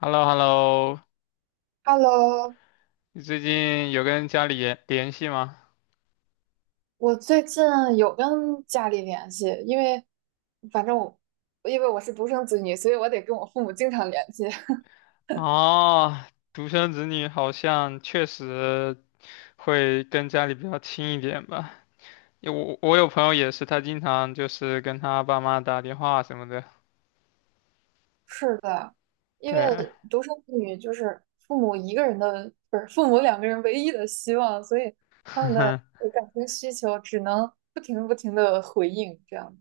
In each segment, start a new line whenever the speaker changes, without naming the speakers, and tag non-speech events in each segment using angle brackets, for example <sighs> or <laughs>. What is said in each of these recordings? h e l l o h e l l o
Hello，
你最近有跟家里联系吗？
我最近有跟家里联系，因为反正我我是独生子女，所以我得跟我父母经常联系。<laughs>
哦，独生子女好像确实会跟家里比较亲一点吧。因为我有朋友也是，他经常就是跟他爸妈打电话什么的。
是的，因为
对，
独生子女就是父母一个人的，不是父母两个人唯一的希望，所以他们的
<laughs>
感情需求只能不停不停的回应这样。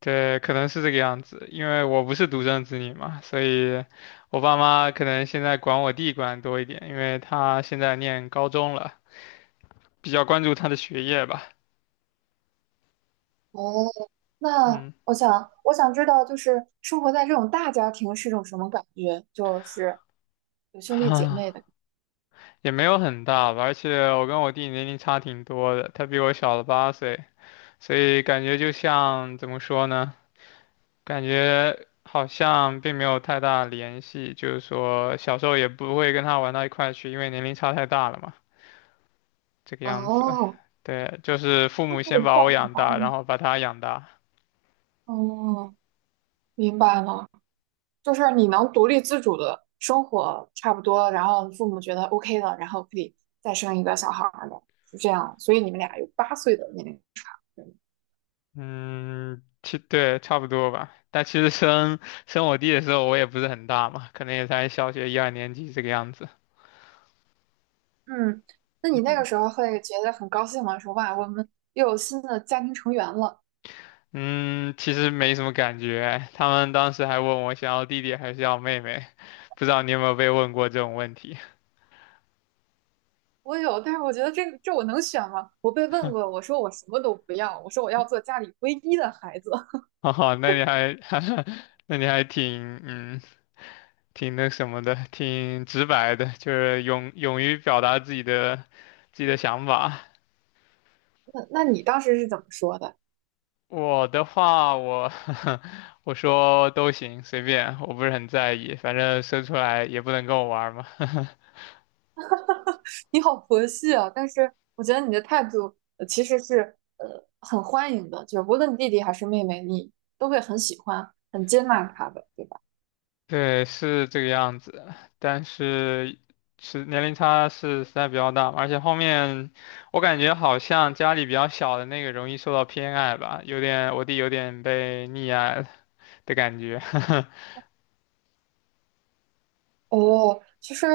对，可能是这个样子。因为我不是独生子女嘛，所以我爸妈可能现在管我弟管得多一点，因为他现在念高中了，比较关注他的学业吧。
哦，那
嗯，
我想知道，就是生活在这种大家庭是种什么感觉？就是有兄
<sighs>
弟姐妹的。
也没有很大吧，而且我跟我弟年龄差挺多的，他比我小了8岁，所以感觉就像怎么说呢？感觉好像并没有太大联系，就是说小时候也不会跟他玩到一块去，因为年龄差太大了嘛，这个样子。
哦，
对，就是父母先
对
把
话，
我养大，然后把他养大。
哦，明白了，就是你能独立自主的生活差不多，然后父母觉得 OK 了，然后可以再生一个小孩儿的，是这样。所以你们俩有八岁的年龄差，对吗？
嗯，其对，差不多吧。但其实生我弟的时候，我也不是很大嘛，可能也才小学一二年级这个样子。
嗯，那你那个
嗯
时候会觉得很高兴吗？说哇，我们又有新的家庭成员了。
嗯，其实没什么感觉。他们当时还问我想要弟弟还是要妹妹，不知道你有没有被问过这种问题？
我有，但是我觉得这个这我能选吗？我被问过，我说我什么都不要，我说我要做家里唯一的孩子。
<laughs> 哦，那你还，<laughs> 那你还挺，嗯，挺那什么的，挺直白的，就是勇于表达自己的自己的想法。
<laughs> 那你当时是怎么说的？
我的话，我 <laughs> 我说都行，随便，我不是很在意，反正生出来也不能跟我玩儿嘛。
你好佛系啊！但是我觉得你的态度其实是很欢迎的，就是无论弟弟还是妹妹，你都会很喜欢、很接纳他的，对吧？
对，是这个样子，但是是年龄差是实在比较大嘛而且后面我感觉好像家里比较小的那个容易受到偏爱吧，有点我弟有点被溺爱了的感觉。<laughs>
哦，其实，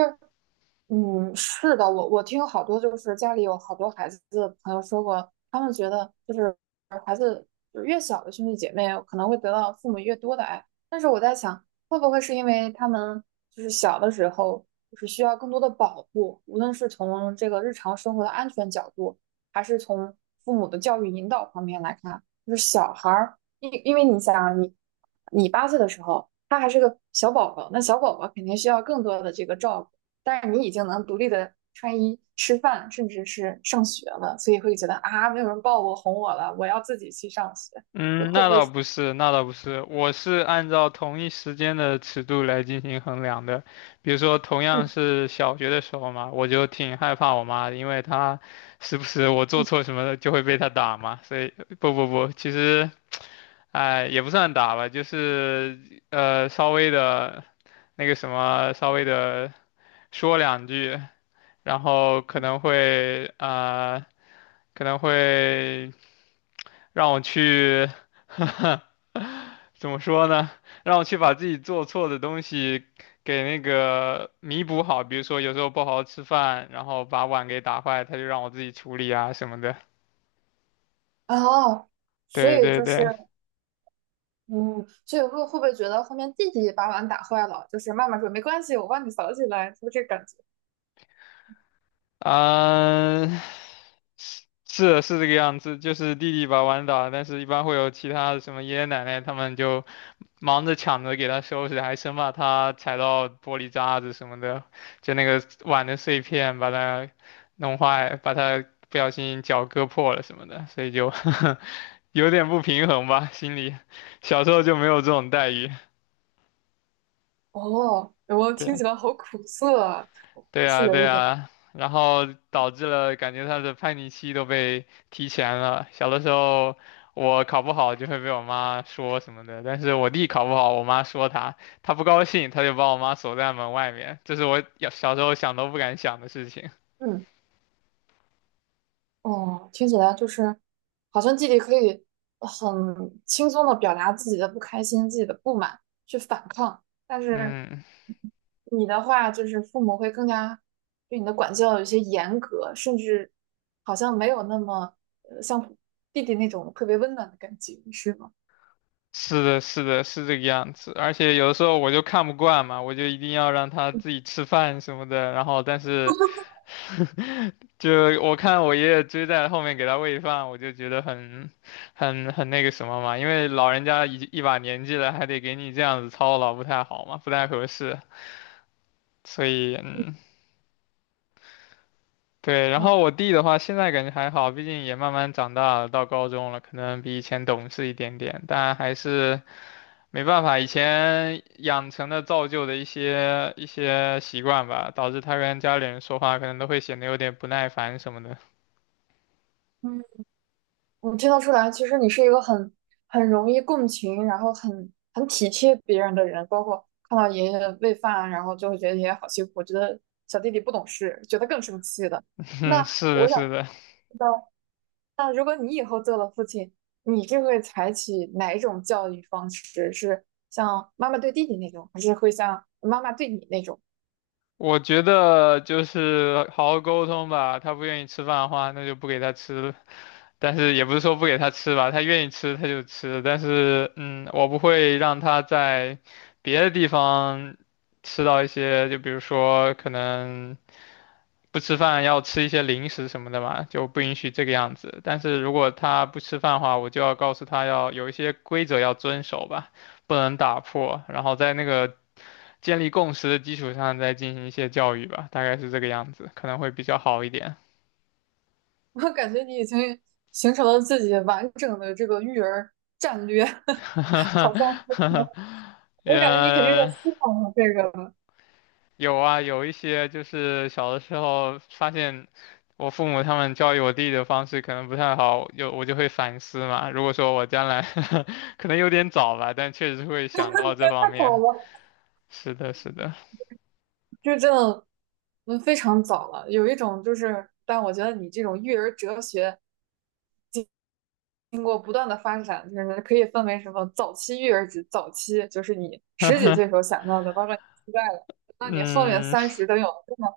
嗯，是的，我听好多就是家里有好多孩子的朋友说过，他们觉得就是越小的兄弟姐妹可能会得到父母越多的爱。但是我在想，会不会是因为他们就是小的时候就是需要更多的保护，无论是从这个日常生活的安全角度，还是从父母的教育引导方面来看，就是小孩儿，因为你想啊你八岁的时候，他还是个小宝宝，那小宝宝肯定需要更多的这个照顾。但是你已经能独立的穿衣、吃饭，甚至是上学了，所以会觉得啊，没有人抱我、哄我了，我要自己去上学，会
嗯，
会
那
不会
倒
是？
不是，那倒不是，我是按照同一时间的尺度来进行衡量的。比如说，同样
嗯
是小学的时候嘛，我就挺害怕我妈的，因为她时不时我做
嗯，
错什么就会被她打嘛。所以，不不不，其实。哎，也不算打吧，就是稍微的，那个什么，稍微的说两句，然后可能会让我去，<laughs> 怎么说呢？让我去把自己做错的东西给那个弥补好，比如说有时候不好好吃饭，然后把碗给打坏，他就让我自己处理啊什么的。
哦，所
对
以
对
就是
对。
嗯，所以会不会觉得后面弟弟把碗打坏了，就是妈妈说没关系，我帮你扫起来，是不是这个感觉？
啊，是是这个样子，就是弟弟把碗打，但是一般会有其他的什么爷爷奶奶他们就忙着抢着给他收拾，还生怕他踩到玻璃渣子什么的，就那个碗的碎片把它弄坏，把它不小心脚割破了什么的，所以就 <laughs> 有点不平衡吧，心里小时候就没有这种待遇，
哦，我听
对。
起来好苦涩啊，
对
是
啊，
有
对
一点，
啊，然后导致了感觉他的叛逆期都被提前了。小的时候我考不好就会被我妈说什么的，但是我弟考不好，我妈说他，他不高兴，他就把我妈锁在门外面，这是我小时候想都不敢想的事情。
嗯。哦，听起来就是好像弟弟可以很轻松的表达自己的不开心、自己的不满，去反抗。但是
嗯。
你的话，就是父母会更加对你的管教有些严格，甚至好像没有那么像弟弟那种特别温暖的感觉，是吗？
是的，是的，是这个样子。而且有的时候我就看不惯嘛，我就一定要让他自己吃饭什么的。然后，但是 <laughs> 就我看我爷爷追在后面给他喂饭，我就觉得很那个什么嘛，因为老人家一把年纪了，还得给你这样子操劳，不太好嘛，不太合适。所以，嗯，对。然
哇，
后我弟的话，现在感觉还好，毕竟也慢慢长大了，到高中了，可能比以前懂事一点点，但还是。没办法，以前养成的造就的一些习惯吧，导致他跟家里人说话可能都会显得有点不耐烦什么的。
嗯。我听得出来，其实你是一个很容易共情，然后很体贴别人的人。包括看到爷爷喂饭，然后就会觉得爷爷好辛苦，觉得小弟弟不懂事，觉得更生气的。
<laughs>
那
嗯，是的，
我想
是的，
知道，那如果你以后做了父亲，你是会采取哪一种教育方式？是像妈妈对弟弟那种，还是会像妈妈对你那种？
我觉得就是好好沟通吧。他不愿意吃饭的话，那就不给他吃了但是也不是说不给他吃吧，他愿意吃他就吃。但是，嗯，我不会让他在别的地方吃到一些，就比如说可能。不吃饭要吃一些零食什么的嘛，就不允许这个样子。但是如果他不吃饭的话，我就要告诉他要有一些规则要遵守吧，不能打破，然后在那个建立共识的基础上再进行一些教育吧，大概是这个样子，可能会比较好一点。
<laughs> 我感觉你已经形成了自己完整的这个育儿战略，<laughs> 好
<laughs>
像。我感觉你肯定是
呃，
思考了这个了。
有啊，有一些就是小的时候发现我父母他们教育我弟的方式可能不太好，有我就会反思嘛。如果说我将来 <laughs> 可能有点早吧，但确实会想到这方
太早
面。
了，
是的，是的，
就真的，嗯，非常早了。有一种就是，但我觉得你这种育儿哲学经过不断的发展，就是可以分为什么早期育儿指早期就是你十几岁时候想到的，包括你现在了，那你后面
嗯，
三十都有了这么，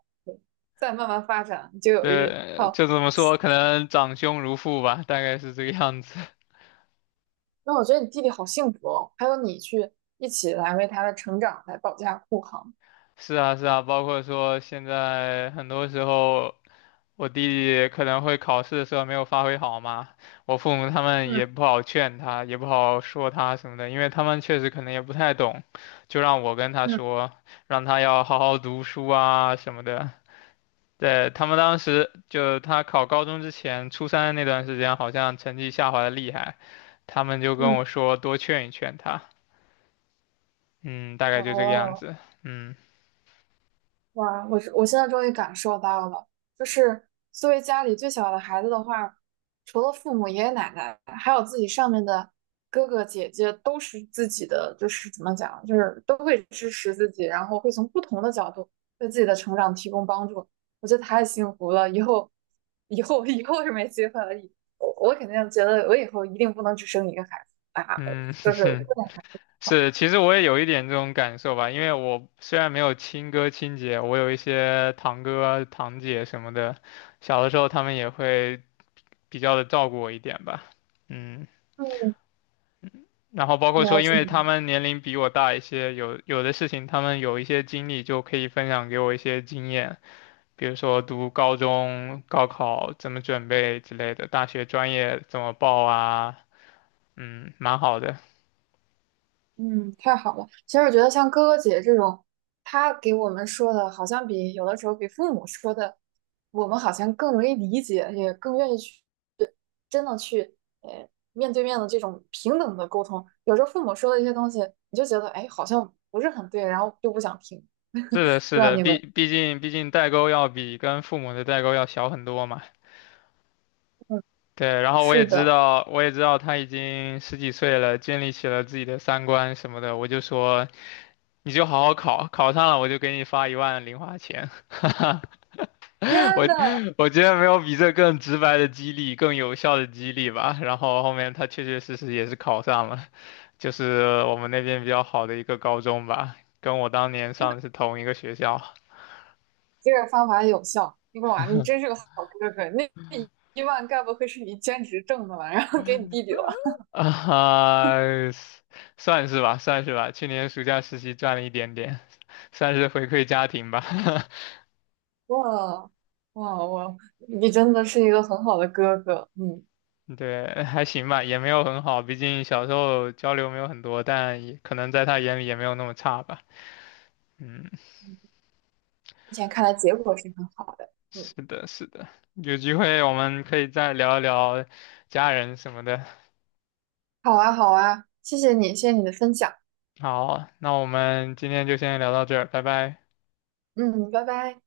再慢慢发展，你就
<laughs>
有一
对，
套。
就这么说，可能长兄如父吧，大概是这个样子。
那我觉得你弟弟好幸福哦，还有你去一起来为他的成长来保驾护航。
是啊，是啊，包括说现在很多时候，我弟弟可能会考试的时候没有发挥好嘛，我父母他们也
嗯
不好劝他，也不好说他什么的，因为他们确实可能也不太懂，就让我跟他
嗯
说，让他要好好读书啊什么的。对，他们当时就他考高中之前，初三那段时间好像成绩下滑的厉害，他们就跟
嗯，
我说多劝一劝他，嗯，大概就这个样
哦。
子，嗯
哇，我现在终于感受到了，就是作为家里最小的孩子的话，除了父母、爷爷奶奶，还有自己上面的哥哥姐姐，都是自己的，就是怎么讲，就是都会支持自己，然后会从不同的角度为自己的成长提供帮助。我觉得太幸福了，以后是没机会了。我肯定觉得我以后一定不能只生一个孩子啊，
嗯。
就是
<laughs> 是，其实我也有一点这种感受吧，因为我虽然没有亲哥亲姐，我有一些堂哥啊堂姐什么的，小的时候他们也会比较的照顾我一点吧，嗯，
嗯，
然后包括说，
了
因
解。
为他们年龄比我大一些，有的事情他们有一些经历就可以分享给我一些经验，比如说读高中、高考怎么准备之类的，大学专业怎么报啊，嗯，蛮好的。
嗯，太好了。其实我觉得像哥哥姐这种，他给我们说的，好像比有的时候比父母说的，我们好像更容易理解，也更愿意去真的去面对面的这种平等的沟通。有时候父母说的一些东西，你就觉得哎好像不是很对，然后就不想听。
是的，
不
是
知道
的，
你
毕
们，
毕竟毕竟代沟要比跟父母的代沟要小很多嘛。
嗯，
对，然后我也
是
知
的，
道，我也知道他已经十几岁了，建立起了自己的三观什么的。我就说，你就好好考，考上了我就给你发1万零花钱。
天
<laughs> 我
呐，
我觉得没有比这更直白的激励，更有效的激励吧。然后后面他确确实实也是考上了，就是我们那边比较好的一个高中吧，跟我当年上的是同一个学校。
这个方法有效。哇，你真是个好哥哥，那1万该不会是你兼职挣的吧？然后给你弟弟了。
<laughs> 啊，算是吧，算是吧。去年暑假实习赚了一点点，算是回馈家庭吧。<laughs>
哇哇哇！你真的是一个很好的哥哥，嗯，目
对，还行吧，也没有很好，毕竟小时候交流没有很多，但也可能在他眼里也没有那么差吧。嗯，
前看来结果是很好的，嗯，
是的，是的。有机会我们可以再聊一聊家人什么的。
好啊好啊，谢谢你，谢谢你的分享，
好，那我们今天就先聊到这儿，拜拜。
嗯，拜拜。